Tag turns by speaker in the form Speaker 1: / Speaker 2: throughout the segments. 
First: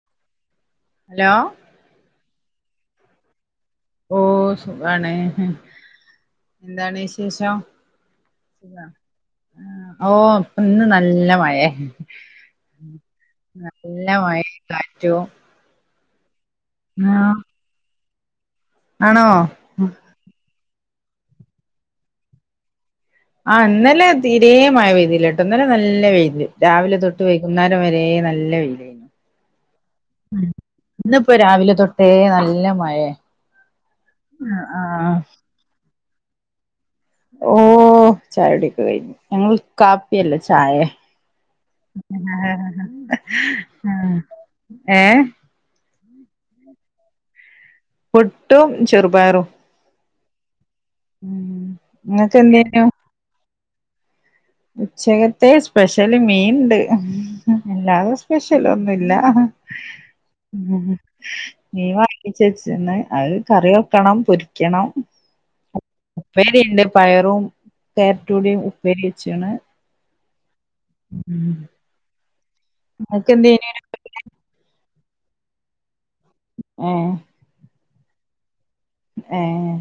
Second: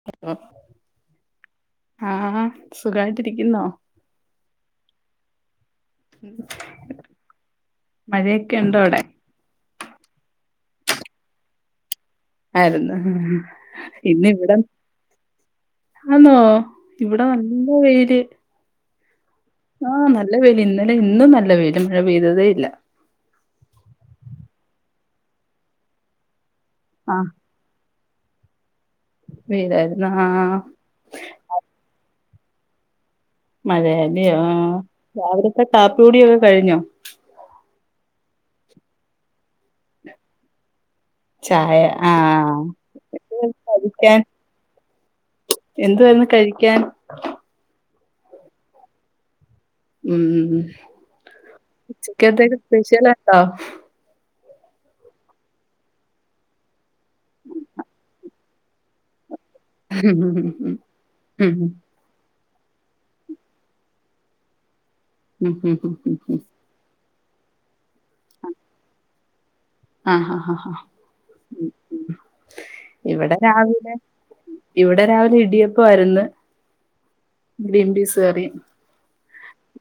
Speaker 1: [unintelligible]
Speaker 2: Hello
Speaker 1: ആഹ സുഖായിട്ടിരിക്കുന്നോ
Speaker 2: ഓ സുഖാണ് എന്താണ് വിശേഷം
Speaker 1: മഴയൊക്കെ ഉണ്ടോ അവിടെ
Speaker 2: ആ, ഓ ഇപ്പൊ ഇന്ന് നല്ല മഴെ
Speaker 1: ഇന്ന്
Speaker 2: മഴേം
Speaker 1: ഇവിടെ
Speaker 2: കാറ്റും
Speaker 1: ആന്നോ ഇവിടെ
Speaker 2: ആഹ്
Speaker 1: നല്ല വെയില്
Speaker 2: ആണോ
Speaker 1: ആഹ് നല്ല വെയിൽ ഇന്നലെ ഇന്നും നല്ല വേയില് മഴ പെയ്തതേ ഇല്ല
Speaker 2: ആഹ് ഇന്നലെ തീരേ മയ പെയിതില്ലട്ടോ ഇന്നലെ നല്ല വേയില് രാവിലെ തൊട്ട് വ വൈകുന്നേരം വരെ നല്ല വെയിലേന്ന്
Speaker 1: വേലായിരുന്ന് ആഹ്
Speaker 2: ഇന്നിപ്പോ രാവിലെ തൊട്ടേ നല്ല മഴെ
Speaker 1: മഴയല്ലയോ ആഹ് രാവിലത്തെ കാപ്പി കുടിയൊക്കെ കഴിഞ്ഞോ
Speaker 2: ഓഹ് ചായ കുടി ഒക്കെ കഴിഞ്ഞു ഞങ്ങൾ കാപ്പിയല്ല ചായെ ആഹ് ഏഹ്
Speaker 1: എന്തുവാര്ന്ന് കഴിക്കാൻ
Speaker 2: പുട്ടും ചെറുപയറും
Speaker 1: ഉം
Speaker 2: ഉം ഇങ്ങക്ക്
Speaker 1: ഉച്ചക്കത്തേക്ക്
Speaker 2: എന്തേനു
Speaker 1: സ്പെഷ്യൽ ഇണ്ടോ
Speaker 2: ഉച്ചക്കത്തെ സ്പെഷ്യല് മീൻ ഇണ്ട് എല്ലാതും സ്പെഷ്യൽ ഒന്നുല്ല ഉം മീൻ വാങ്ങിച്ചെച്ച്ണ് അത് കറി വെക്കണം പൊര് ക്കണം ഉപ്പേരി ഇണ്ട് പയറും കാരറ്റൂടിയും ഉപ്പേരി വെച്ച്ണ്
Speaker 1: ആഹഹാ ഇവിടെ
Speaker 2: ഇങ്ങക്കെന്തേനു
Speaker 1: രാവിലെ ഇവിടെ രാവിലെ ഇടിയപ്പ ആയിരുന്ന്
Speaker 2: ഏഹ്
Speaker 1: ഗ്രീൻ പീസ്കറിയും
Speaker 2: ഏഹ്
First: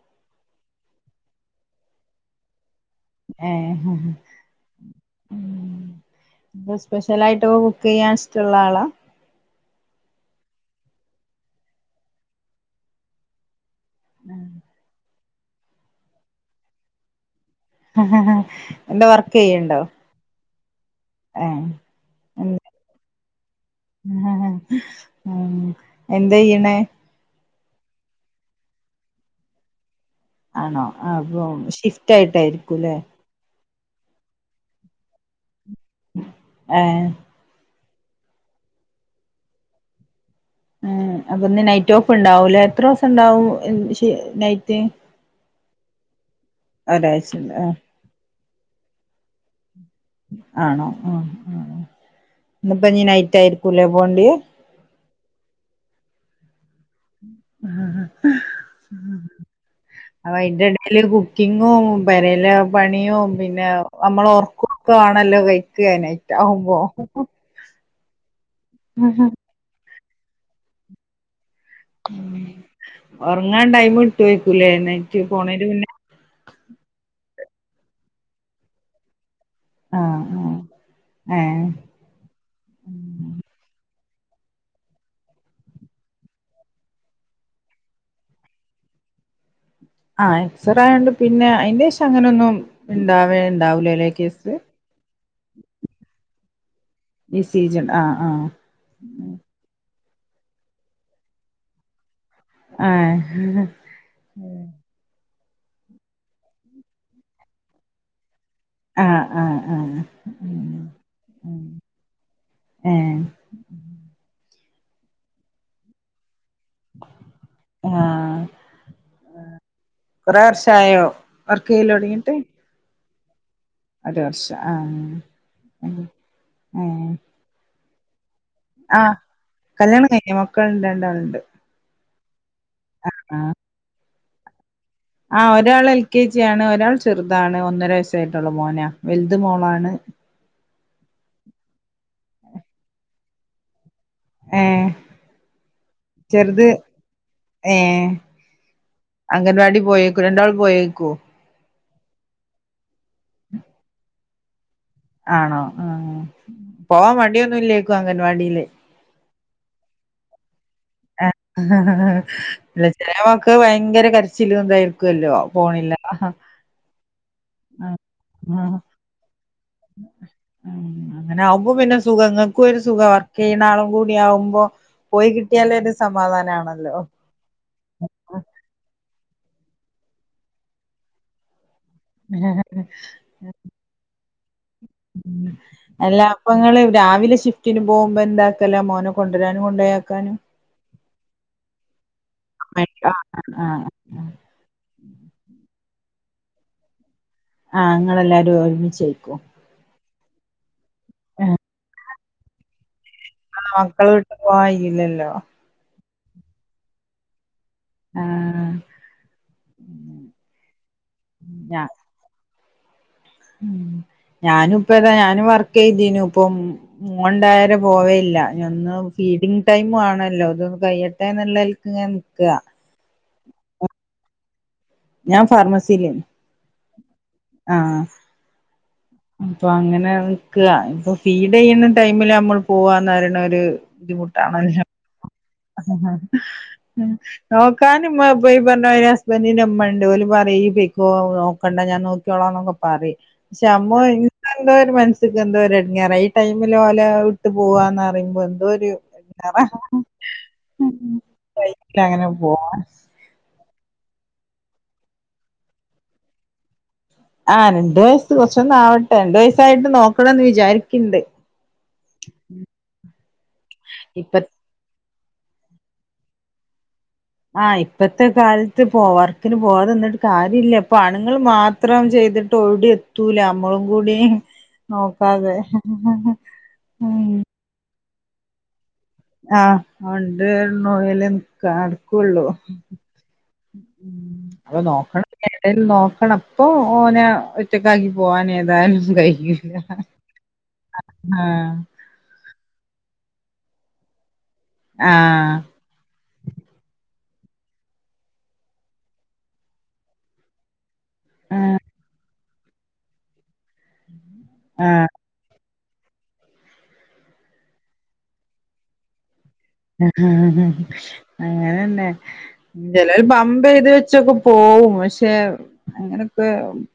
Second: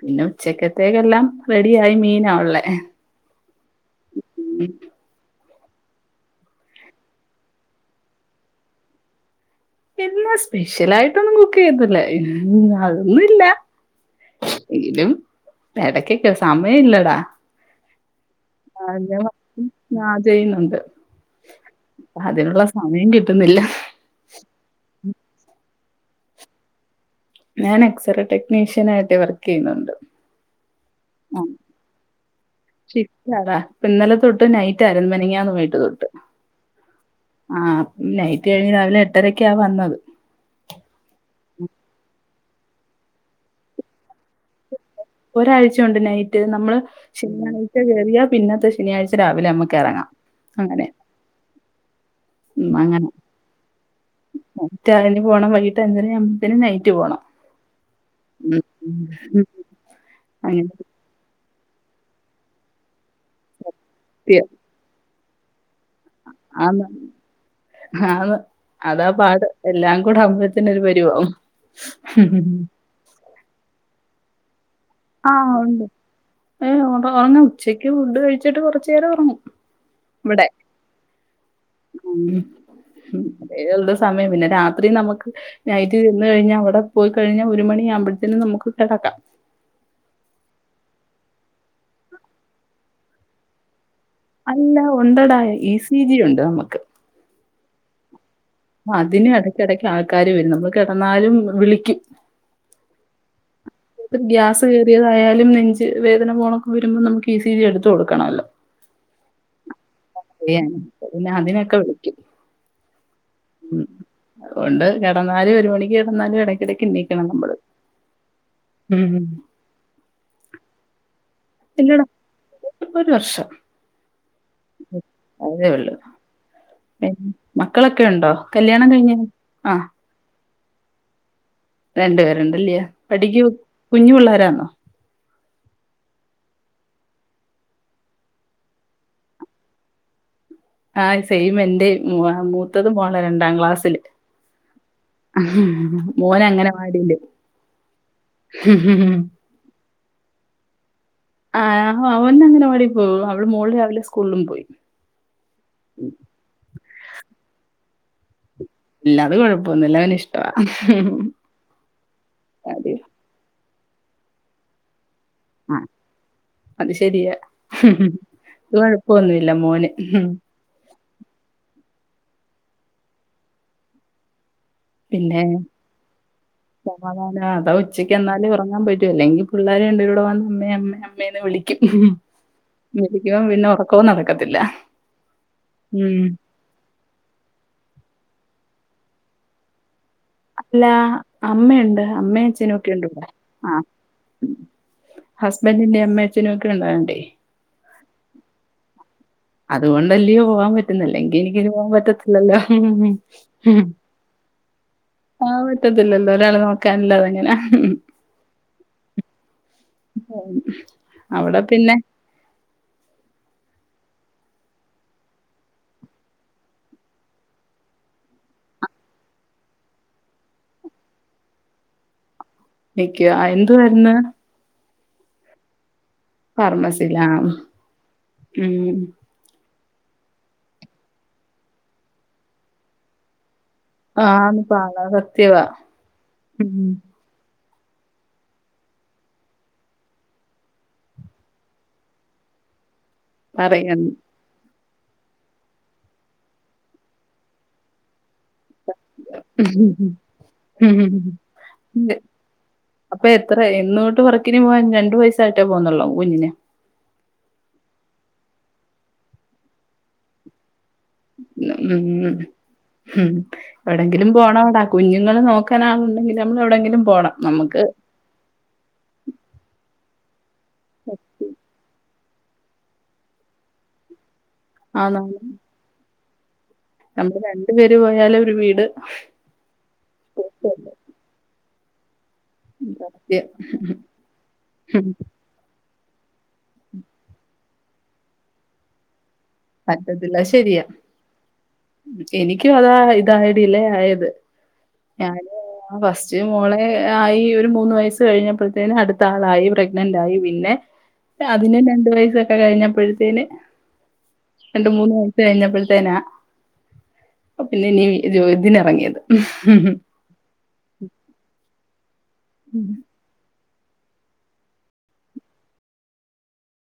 Speaker 1: പിന്നെ ഉച്ചക്കത്തേക്കല്ലാം റെഡിയ ആയി മീനാള്ളേ
Speaker 2: ഏഹ് ഇന്ന് സ്പെഷ്യലയിട്ട്ക്കെ കുക്ക് ചെയ്യാൻ ഇഷ്ടള്ള ആളാ?
Speaker 1: ഇല്ല സ്പെഷ്യൽ ആയിട്ടൊന്നും കുക്ക് ചെയ്ത്തില്ല അതൊന്നുംല്ല എങ്കിലും ഇടക്കൊക്കെ സമയം ഇല്ലടാ
Speaker 2: എന്താ
Speaker 1: ഹലോ
Speaker 2: വർക്കെയ്യ്ണ്ടോ
Speaker 1: ഞാ ചെയ്യുന്നുണ്ട്
Speaker 2: ഏഹ്
Speaker 1: അതിനുള്ള സമയം കിട്ടുന്നില്ല
Speaker 2: അഹ് അഹ് എന്ത്‌ചെയ്യ്ണ്
Speaker 1: ഞാൻ എക്സറേ ടെക്നീഷ്യൻ ആയിട്ട് വർക്ക് ചെയ്യുന്നുണ്ട്
Speaker 2: ആണോ അപ്പൊ ഷിഫ്റ്റ് ആയിട്ടായിരിക്കുംല്ലേ
Speaker 1: ഇല്ലതാ. ഇന്നലെതൊട്ട് നൈറ്റ് അരുന്ന് മനഞാന്ന് പോയിട്ട് തൊട്ട്
Speaker 2: ഏഹ്
Speaker 1: ആ നൈറ്റ് കഴിഞ്ഞ് രാവിലെ എട്ടരക്കെയാ വന്നത്
Speaker 2: ഉം അപ്പൊന്ന് നൈറ്റ് ഓഫ് ഉണ്ടാവൂലേ എത്ര ദിവസം ഉണ്ടാവും നൈറ്റ്?
Speaker 1: ഒരാഴ്ചുണ്ട് നൈറ്റ്. നമ്മള്
Speaker 2: ഒരാഴ്ച ഉണ്ട്. ആ
Speaker 1: ശനിയാഴ്ച കയറിയ പിന്നത്തെ ശനിയാഴ്ച രാവിലെ നമുക്ക് ഇറങ്ങാം
Speaker 2: ആണോ ആഹ്
Speaker 1: ഉം അങ്ങനെ
Speaker 2: ഇന്ന്ഇപ്പോഞ്ഞ് നൈറ്റ് ആയിരിക്കൂല്ലേ പോണ്ട്
Speaker 1: നൈറ്റ് അതിന് പോണം വൈകിട്ട് ന് നൈറ്റ് പോണം
Speaker 2: അപ്പോ അതിന്റെ
Speaker 1: അങ്ങനെ
Speaker 2: ഇടെല് കുക്കിങ്ങും പേരയിലെ പണിയും പിന്നെ നമ്മള്
Speaker 1: കൃത്യ
Speaker 2: ഒറക്കും കാണല്ലോ കഴിക്കുകാനായി
Speaker 1: ആന്ന് ആന്ന് അതാ പാട് എല്ലാം കൂടെ ആവുമ്പോത്തിന് ഒര് പരിവാകും
Speaker 2: ഒറങ്ങാൻ ടൈം കിട്ടോയ്‌ക്കുംലെ നെ
Speaker 1: ആഹ് ഉണ്ട് ഏഹ് ഒറങ്ങ ഉച്ചക്ക് ഫുഡ് കഴിച്ചിട്ട് കൊറച്ചേരം ഒറങ്ങും
Speaker 2: ആ
Speaker 1: ഇവിടെ
Speaker 2: ആ ഏ
Speaker 1: ഉം [unintelligible] സമയമില്ല രാത്രി നമുക്ക് നൈറ്റ് വന്ന് കഴിഞ്ഞാൽ അവിടെ പോയി കഴിഞ്ഞാൽ ഒരു മണി ആകുമ്പോഴ്ത്തിന് നമുക്ക് കെടക്കാം
Speaker 2: ആ എക്സ്റായോണ്ട് പിന്നെ അതിന്റെഷം അങ്ങനെ ഒന്നും ഇണ്ടാവേ ഉണ്ടാവൂല ലെ കേസ്
Speaker 1: അല്ല ഉണ്ടടാ ഇ സി ജി ഉണ്ട് നമുക്ക്
Speaker 2: ഇ സി ജി ഉണ്ട് ആഹ് ആഹ്
Speaker 1: അതിന് എടക്കിടക്ക് ആൾക്കാര് വരും നമ്മൾക്ക് കെടന്നാലും വിളിക്കും
Speaker 2: ഏഹ്
Speaker 1: ഗ്യാസ് കയറിയതായാലും നെഞ്ച് വേദന പോണൊക്കെ വരുമ്പോൾ നമുക്ക് ഈ സി ജി എടുത്ത് കൊടുക്കണല്ലോ
Speaker 2: ആഹ് ആഹ്
Speaker 1: [unintelligible] ങ്ങേ
Speaker 2: ആഹ്
Speaker 1: പിന്നെ അതിനൊക്കെ വിളിക്കും
Speaker 2: ഏഹ്
Speaker 1: ഉം അതുകൊണ്ട് കെടന്നാലും ഒരു മണിക്ക് കെടന്നാലും എടക്കെടക്ക് എണീക്കണം നമ്മള്
Speaker 2: ആഹ്
Speaker 1: മ്മ്
Speaker 2: കൊറേ വർഷായോ വർക്കിയ്യലൊടങ്ങീട്ട്
Speaker 1: ഇപ്പോ ഒരു വർഷം
Speaker 2: ഒരു വർഷം ആഹ്
Speaker 1: അതേ ഒള്ളൂ.
Speaker 2: ഉം
Speaker 1: പിന്നെ
Speaker 2: എഹ്
Speaker 1: മക്കളൊക്കെ ഉണ്ടോ? കല്യാണം കഴിഞ്ഞെ ആഹ്
Speaker 2: കല്യാണം കഴിഞ്ഞോ? മക്കൾ രണ്ടാള്ണ്ട്
Speaker 1: രണ്ടു പേരുണ്ടല്ല്യോ പഠിക്യു കുഞ്ഞ് പിള്ളാരാണോ?
Speaker 2: ആ ഒരാൾ എൽ കെ ജി ആണ് ഒരാൾ ചെറുതാണ് ഒന്നര വയസ്സായിട്ടൊള്ളൂ മോനാ വലുത് മോളാണ്
Speaker 1: ആഹ് സെയിം എന്റെയും മു മൂത്തത് മോളാ രണ്ടാം ക്ലാസ്സില്-
Speaker 2: ഏഹ്
Speaker 1: മോന്
Speaker 2: ചെറുത്
Speaker 1: അംഗനവാടീല്.
Speaker 2: ഏഹ്
Speaker 1: [unintelligible]
Speaker 2: അംഗൻവാടി പോയേക്കോ രണ്ടാളും പോയേക്കോ
Speaker 1: ആഹ് അവൻ അങ്ങനവാടി പോവും അവൾ മോൾ രാവിലെ സ്കൂളിലും പോയി
Speaker 2: ആണോ ആഹ് പോവാൻ മടിയൊന്നുംല്ലേക്കും അംഗൻവാടിയില്
Speaker 1: ഇല്ല അത് കുഴപ്പൊന്നുല്ല അവൻ ഇഷ് [unintelligible]
Speaker 2: ചെല മക്കൾക്ക് ഭയങ്കര കരച്ചിലും ഇതായിരിക്കുവല്ലോ
Speaker 1: ആഹ്
Speaker 2: പോണില്ലാ അഹാ
Speaker 1: അത് ശെരിയ കൊഴപ്പൊന്നുല്ല മോൻ
Speaker 2: അങ്ങനെ ആകുമ്പോ പിന്നെ സുഖക ഇങ്ങക്കും ഒരു സുഖ വർക്ക് ചെയ്യണ ആളും കൂടി ആകുമ്പോ പോയി
Speaker 1: പിന്നെ
Speaker 2: കിട്ടിയാൽ ഒര് സമാധാനാണല്ലോ
Speaker 1: ആഹ് അതാ ഉച്ചയ്ക്ക് എന്നാലേ ഉറങ്ങാൻ പറ്റു അല്ലെങ്കിൽ പിള്ളേർ രണ്ട് പേരുംകൂടി വന്നാൽ അമ്മേ അമ്മേന്ന് വിളിക്കും.
Speaker 2: [unintelligible]
Speaker 1: യോ പിന്നെ ഒറകോം നടക്കത്തില്ല. ഉം
Speaker 2: എല്ലാ അപ്പങ്ങള് രാവിലെ ഷിഫ്റ്റിന് പോകുമ്പോ എന്താക്കല മോനെ കൊണ്ടരാനും കൊണ്ടയാക്കാനും
Speaker 1: അല്ലാ അമ്മയൊണ്ട് അമ്മയും അച്ഛനുമൊക്കെയൊണ്ട്
Speaker 2: ആഹ്
Speaker 1: ഇവടെ ആം
Speaker 2: ആഹ്
Speaker 1: ഹസ്ബന്റിന്റെ അമ്മേ അച്ഛനും ഒക്കെ ഉണ്ടായോണ്ടെ
Speaker 2: ആഹ് ഇങ്ങള് എല്ലാരും ഒരുമിച്ചേക്കും
Speaker 1: അതുകൊണ്ടല്ലയോ പോവാൻ പറ്റുന്നത് ല്ലെങ്കിൽ
Speaker 2: ആ
Speaker 1: എനിക്ക്‌ ഇനി പോവാൻ പറ്റത്തില്ലല്ലോ.
Speaker 2: മക്കള വിട്ട് പോവാൻ കയില്ലല്ലോ.
Speaker 1: അത് പറ്റത്തില്ലല്ലോ ഒരാൾ നോക്കാനില്ലാ തെങ്ങന
Speaker 2: ആഹ്
Speaker 1: അവടെ
Speaker 2: ഞാ
Speaker 1: പിന്നെ
Speaker 2: ഞാനും ഇപ്പതാ ഞാനും വർക്ക് ചെയ്തിനു ഇപ്പം മോന്ണ്ടായാരെ പോവേല്ല ഒന്ന് ഫീഡിങ്ങ് ടൈം ആണല്ലോ അതൊന്ന് കയ്യട്ടെ എന്നുള്ള ങ്ങനെ ന്ക്ക
Speaker 1: നിക്കിയ ആ എന്തുവാര്ന്ന്
Speaker 2: ഞാൻ ഫാർമസീല്.
Speaker 1: ഫാർമസിയില ഉം
Speaker 2: അപ്പൊ അങ്ങനെ നിക്ക ഇപ്പൊ ഫീഡ് ചെയ്യുന്ന ടൈമില് നമ്മൾ പോവാന്നറിണെ ഒര്
Speaker 1: ആഹ് [unintelligible]
Speaker 2: [unintelligible] നോക്കാനും ഈ പറഞ്ഞമാതിരി ഹസ്ബന്റി ന്റെ ഇമ്മണ്ട് ഓല് പറയും ഇയ് പൊയ്ക്കോ നോക്കണ്ട ഞാൻ നോക്കിയോള എന്നൊക്ക പറിമ് പക്ഷെ അമ്മോ
Speaker 1: പറയണ്
Speaker 2: എന്തോ ഒരു മനസ്ക്ക് എന്തോ ഒരു എടങ്ങേറ ഈ ടൈമില് ഓലെ ഇട്ട് പോവാന്ന് പറിമ്പോ എന്തോ ഒര്
Speaker 1: ഉ [unintelligible]
Speaker 2: കയ്യൂല അങ്ങനെ പോവാൻ
Speaker 1: അപ്പൊ എത്ര എന്നോട്ട് വർക്കിന് പോവാൻ രണ്ടു വയസായിട്ടേ പോകുന്നുള്ളോ കുഞ്ഞിന്
Speaker 2: ആ രണ്ട് വയസ്സ് കൊറച്ചൊന്ന് ആവട്ടെ രണ്ടു വയസ്സായിട്ട് നോക്കണ എന്ന് വിചാരിക്ക
Speaker 1: ഉം ഉ എവിടെങ്കിലും
Speaker 2: ഇപ്പ
Speaker 1: പോണവിട കുഞ്ഞുങ്ങൾ നോക്കാനാകുണ്ടെങ്കിൽ നമ്മൾ എവിടെയെങ്കിലും പോണം
Speaker 2: ആ
Speaker 1: നമുക്ക്
Speaker 2: ഇപ്പത്തെ കാലത്ത് പോ വർക്കിന് പോവാതിന്നിട്ട് കാര്യല്ലാ ഇപ്പ ആണുങ്ങള് മാത്രം ചെയ്തിട്ട് ഓടിയെത്തൂല നമ്മളും കൂടി
Speaker 1: ആന്ന് ആന്ന്
Speaker 2: നോക്കാതെ
Speaker 1: നമ്മള് രണ്ട് പേര് പോയാല ഒര് വീട്
Speaker 2: ആഹ് രണ്ട് പേരും പോയാലേ നടക്കൊള്ളൂ
Speaker 1: സത്യം
Speaker 2: എവടേലും നോക്കണം ഇപ്പൊ ഓനെ ഒറ്റക്കാക്കി പോവാൻ ഏതായാലും കഴി
Speaker 1: പറ്റത്തില്ല ശെരിയാ എനിക്കും അതാ ഇതായി ഡിലെ ആയത് ഞാന്
Speaker 2: ആഹ്
Speaker 1: ആഹ് ഫസ്റ്റ് മോളെ ആയി ഒരു മൂന്ന് വയസ്സ് കഴിഞ്ഞപ്പഴ്ത്തേന് അട്ത്ത ആളായി പ്രഗ്നന്റ് ആയി പിന്നെ
Speaker 2: ആഹ്
Speaker 1: അതിനും രണ്ട് വയസ്സൊക്കെ കഴിഞ്ഞപ്പഴ്ത്തേന് രണ്ട്
Speaker 2: ആഹ്
Speaker 1: മൂന്ന് വ കഴിഞ്ഞപ്പഴ്ത്തേനാ പിന്നെ ഇനി ജോ ഇതിന് അറങ്ങിയത്
Speaker 2: ഉം അങ്ങനെന്നെ ചെലൊര് [unintelligible] ഈത് വെച്ചൊക്കെ പോവും പക്ഷെ അങ്ങനൊക്കെ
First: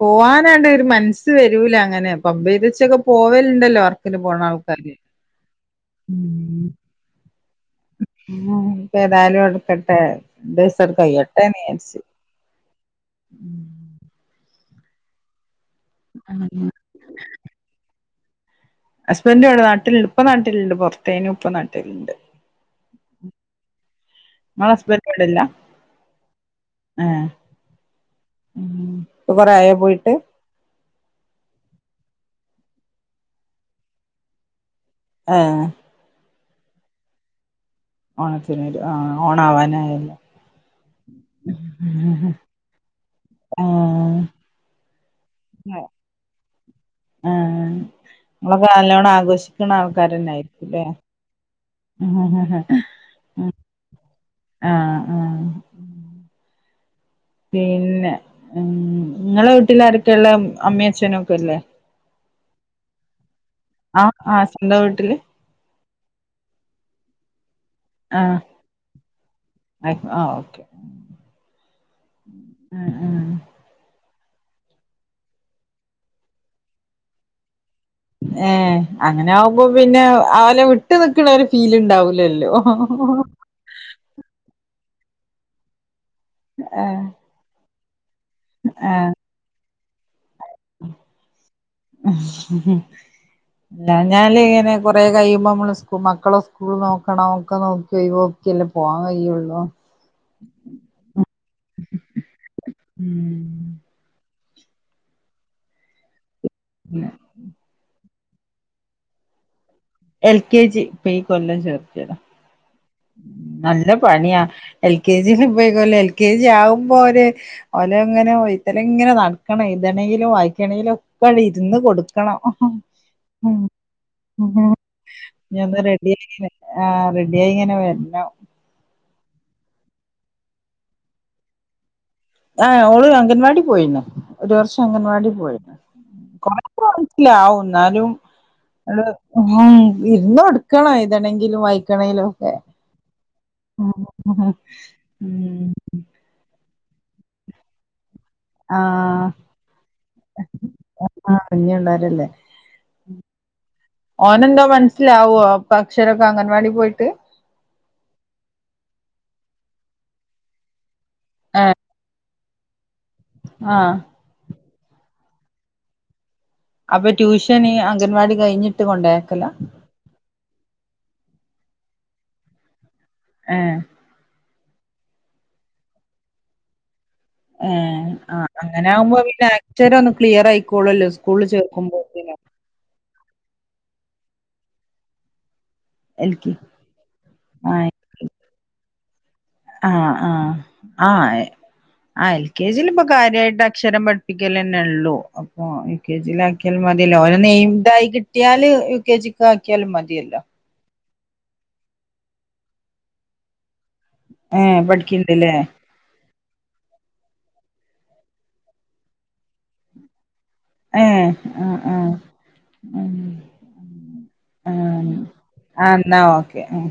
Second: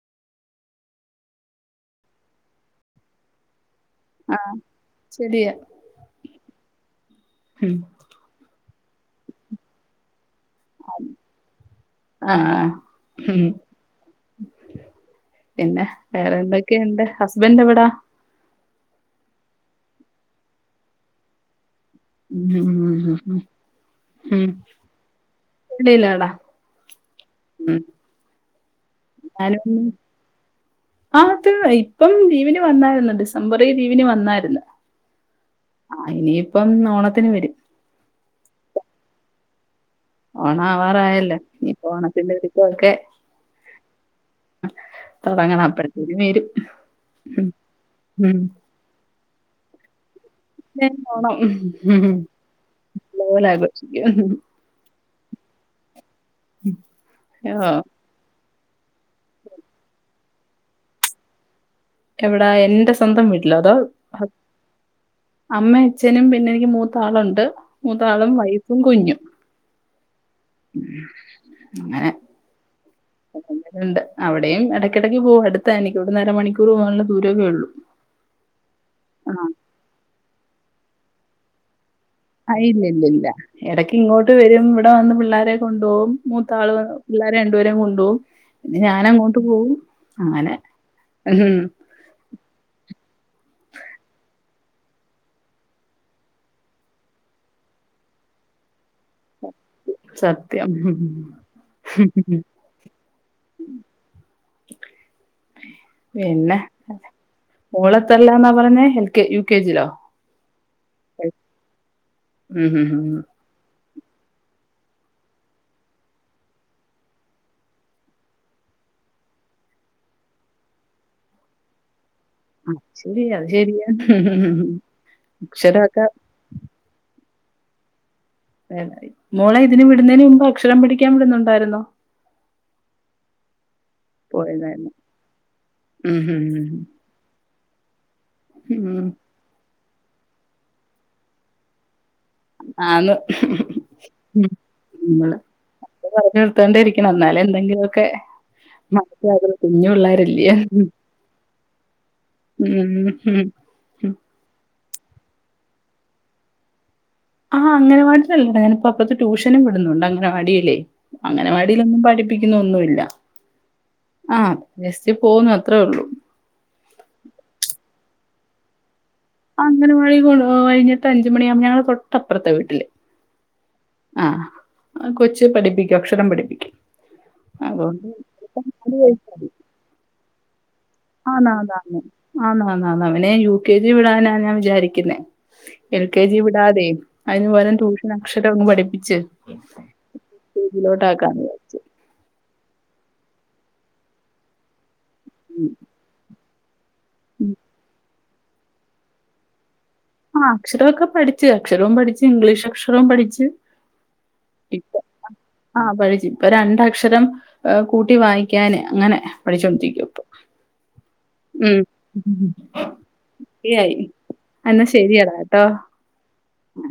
Speaker 2: പോവാനാണ്ട് ഒരു മനസ്സ് വരൂല അങ്ങനെ പബ് ചൈത് വച്ചൊക്കെ പോവല്ണ്ടല്ലോ [unintelligible] പോണ ആൾക്കാരില്ലേ
Speaker 1: ശരിയാ.
Speaker 2: ഉം
Speaker 1: ഉം
Speaker 2: ഇപ്പ ഏതാലും അവടക്കട്ടെ രണ്ട് വയസ്സണ്ട് കഴിയട്ടെന്ന് വിചാരിച്
Speaker 1: ആ.
Speaker 2: ഉം
Speaker 1: പിന്നെ
Speaker 2: ഉം
Speaker 1: വേറെന്തൊക്കെണ്ട് ഹസ്ബൻഡ് എവിടാ
Speaker 2: ഹസ്ബൻഡ് ഇവിടെ നാട്ടിൽ ഇപ്പ നാട്ടില്ണ്ട് പൊറത്തേനു ഇപ്പം നാട്ടില്ണ്ട് ഇങ്ങള ഹസ്ബൻഡ് ഇവടല്ല
Speaker 1: വെളിയിലാടാ?
Speaker 2: ആഹ്
Speaker 1: ഉം.
Speaker 2: ഉം ഇപ്പൊ കൊറേ ആയോ
Speaker 1: ഞാനും
Speaker 2: പോയിട്ട്
Speaker 1: ആത് ഇപ്പം ലീവിന് വന്നാര്ന്നു ഡിസംബറി ലീവിന് വന്നാര്ന്നു
Speaker 2: ഏഹ്
Speaker 1: ആഹ് ഇനിയിപ്പം ഓണത്തിന് വരും
Speaker 2: ഓണത്തിന് വരും ആ ഓണാ വാനായല്ലോ
Speaker 1: ഓണാവാറായല്ലോ ഇഞ്പ്പോ ഓണത്തിന്റെ
Speaker 2: ആഹ്
Speaker 1: [unintelligible] തൊടങ്ങണം അപ്പഴ്ത്തിന് വെരും ഉം ഉം
Speaker 2: നാല്ലോണം ആഘോഷിക്ക്ണ ആൾക്കാരന്നേ
Speaker 1: [unintelligible] ഓണം നല്ല പോലേ ആഘോഷിക്കും
Speaker 2: ആഹ് ആഹ്
Speaker 1: ഉം
Speaker 2: പിന്നെ ഉം ഇങ്ങളെ വീട്ടിൽ ആരക്കെ ഇള്ളേ അമ്മിം അഛനൊക്കെല്ലേ
Speaker 1: എവിടാ എന്റെ സ്വന്തം വീട്ടിലോ അതോ
Speaker 2: ആഹ്
Speaker 1: ഹ
Speaker 2: ആഹ് സ്വന്തം വീട്ടില്
Speaker 1: അമ്മിം അച്ഛനും പിന്നെ എനിക്ക് മൂത്താളുണ്ട് മൂത്താളും
Speaker 2: ആഹ്
Speaker 1: വൈഫും കുഞ്ഞും ഉം അങ്ങനെ
Speaker 2: ഉം ഉം
Speaker 1: ണ്ട് അവിടെയും എടക്ക് എടക്ക് പോകും അടുത്ത എനിക്കിവിടെന്ന് അര മണിക്കൂർ പോകാനുള്ള ദൂരവെ ഒള്ളു
Speaker 2: ഏഹ് അങ്ങനെ ആവുമ്പോ പിന്നെ അവല വിട്ട് നിക്ക്ണ ഒര് ഫീല് ഇണ്ടാവുലല്ലോ
Speaker 1: ആഹ് ഇല്ല ഇല്ല ഇല്ല എടക്ക് ഇങ്ങോട്ട് വരും ഇവിടെ വന്ന് പിള്ളേരെ കൊണ്ടൊവും മൂത്താള് വ
Speaker 2: ആഹ്
Speaker 1: പിള്ളേ രണ്ടുപേരിം കൊണ്ടൊവും പിന്നെ ഞാൻ
Speaker 2: ആഹ്
Speaker 1: അങ്ങോട്ട് പോവും അങ്ങനെ ഉം
Speaker 2: ആഹ ഉം
Speaker 1: ഉ [unintelligible]
Speaker 2: ഇല്ലാഞ്ഞാല് ഇങ്ങനെ കൊറേ കഴിയുമ്പോ നമ്മള് സ് മക്കളെ സ്കൂൾ നോക്കണം ഒക്ക നോക്കി ഒയിവോക്കി പോവാൻ കയ്യോ?
Speaker 1: സത്യം സത്യം
Speaker 2: ഉം
Speaker 1: പിന്നെ? മോളെത്രല്ലാന്ന പറയുന്നെ? L K U. K. ജിയിലോ?
Speaker 2: എൽ കെ ജി ഇപ്പ ഈ കൊല്ലം ചേർത്തിയതാ
Speaker 1: ഉം ഉം ഉം
Speaker 2: നല്ല പണിയാ എൽ കെ ജി യില് ഇപ്പൊ ഈ കൊല്ലം എൽ കെ ജിയാവുമ്പോ ഒര് ഓലെങ്ങനെ വെയ്ത്തലങ്ങനെ നടക്കണം എയ്തെണെങ്കിലും വായിക്കണെങ്കിലും ഒപ്പാട്ട് ഇരുന്ന് കൊടു ക്കണം
Speaker 1: അത് ശരി അത്
Speaker 2: ഉം
Speaker 1: ശരിയാ
Speaker 2: ഇഞ്ഞൊന്ന്
Speaker 1: അക്ഷരൊക്കെ
Speaker 2: റെഡിയായി വര് ആഹ് റെഡിയായിങ്ങനെ വര്ണം.
Speaker 1: മോളെ ഇതിന് വിടുന്നേന് മുമ്പ് അക്ഷരം പടിക്കാൻ വിടുന്നുണ്ടായിരുന്നോ?
Speaker 2: ആഹ് ഓള് അംഗൻവാടി പോയിണ് ഒരു വർഷം
Speaker 1: പോയതായിരുന്നു
Speaker 2: അംഗൻവാടി പോയിണ്
Speaker 1: ഉം ഹും ഹും ഹും.
Speaker 2: [unintelligible] ല്ല ഇന്നാലും
Speaker 1: ഉം
Speaker 2: ആണ്ട് ഇര്ന്ന് കൊടുക്കണം എഴ്തണെങ്കിലും വായിക്കണേലും
Speaker 1: ആന്ന് നമ്മള്
Speaker 2: ഉം
Speaker 1: പറഞ്ഞ് കൊടുത്തോണ്ടെയിരിക്കണം ഇന്നാലെ എന്തെങ്കിലൊവൊക്കെ
Speaker 2: ആ
Speaker 1: മനസ്സിലാവത്തൊള്ളു കുഞ്ഞു പിള്ളാരല്ലയോ
Speaker 2: ആഹ് കുഞ്ഞി പിള്ളാരല്ലേ?
Speaker 1: ഉം ഉം ഉം
Speaker 2: ഓനെന്തോ മനസ്സിലാവോ അക്ഷരൊക്കെ അംഗൻവാടി പോയിട്ട്?
Speaker 1: ആഹ് അംഗനവാടിലല്ല ഡാ ഞാനിപ്പോ അപ്പറത്തെ ട്യൂഷനും വിടുന്നുണ്ട് അംഗനവാടിയിലേ അംഗനവാടിയില് ഒന്നും പഠി പിക്കുന്ന് ഒന്നുവില്ല
Speaker 2: ആഹ്
Speaker 1: ആഹ് ജസ്റ്റ് പോകുന്നു അത്രേയൊള്ളൂ
Speaker 2: അപ്പൊ ട്യൂഷന് അംഗൻവാടി കഴിഞ്ഞിട്ട് കൊണ്ടയാക്കല?
Speaker 1: അംഗനവാടിയൊക്കെ കഴിഞ്ഞിട്ട് അഞ്ച് മണിയാവുമ്പോ ഞങ്ങളെ തൊട്ടപ്പുറത്തെ വീട്ടില്
Speaker 2: ഏഹേ?
Speaker 1: ആഹ് ആ കൊച്ച് പഠിപ്പിക്കും അക്ഷരം പഠിപ്പിക്കും അതുകൊണ്ട്
Speaker 2: ഏഹേ ആ അങ്ങനെ ആകുമ്പോ പിന്നെ അക്ഷരൊന്ന് ക്ലിയറായിക്കോളുവല്ലോ
Speaker 1: ആന്ന് ആന്നാന്നാ ആന്ന് ആന്നാന്ന് അവനെ യു കെ ജി വിടാനാ ഞാൻ വിചാരിക്കുന്നേ എൽ കെ ജി വിടാതെ അതിന് പകരം
Speaker 2: ആഹ്
Speaker 1: ട്യൂഷൻ അക്ഷരം ഒന്ന് പഠിപ്പിച്ച് യു.
Speaker 2: ആഹ്
Speaker 1: കെ. ജിയിലോട്ട് ആകാന്ന് വിചാരിച്ച്
Speaker 2: ആ എൽ കെ ജില് ഇപ്പൊ കാര്യായിട്ട് അക്ഷരം പഠിപ്പിക്കലന്നെയൊള്ളൂ അപ്പൊ
Speaker 1: ഉം
Speaker 2: യു കെ ജിയിൽ ആക്കിയാലും മതി മതിയല്ലോ ഓനൊന്ന്
Speaker 1: ഉം
Speaker 2: എയ്മിടായി കിട്ടിയാല് യു കെ ജിക്ക് ആക്കിയാലും മതിയല്ലോ
Speaker 1: അക്ഷരവൊക്കെ പഠിച്ച് അക്ഷരവും പഠിച്ച് ഇംഗ്ലീഷ് അക്ഷരവും പഠിച്ച്
Speaker 2: ഏഹ്
Speaker 1: ഇപ്പൊ
Speaker 2: പഠിക്ക്ണ്ട്ല്ലേ
Speaker 1: ആഹ് പടിച്ച് ഇപ്പൊ രണ്ടക്ഷരം കൂട്ടി വായിക്കാന് അങ്ങനെ പഠിച്ചു കൊണ്ടിരിക്ക ഇപ്പൊ
Speaker 2: ഏഹ്
Speaker 1: ഉം
Speaker 2: ആഹ് ആഹ് ഉം
Speaker 1: ഫ്രീയായി എന്നാ
Speaker 2: ആഹ്
Speaker 1: ശരിയെടാ കേട്ടോ
Speaker 2: ആഹ് എന്നാ ഓക്കെ ഉം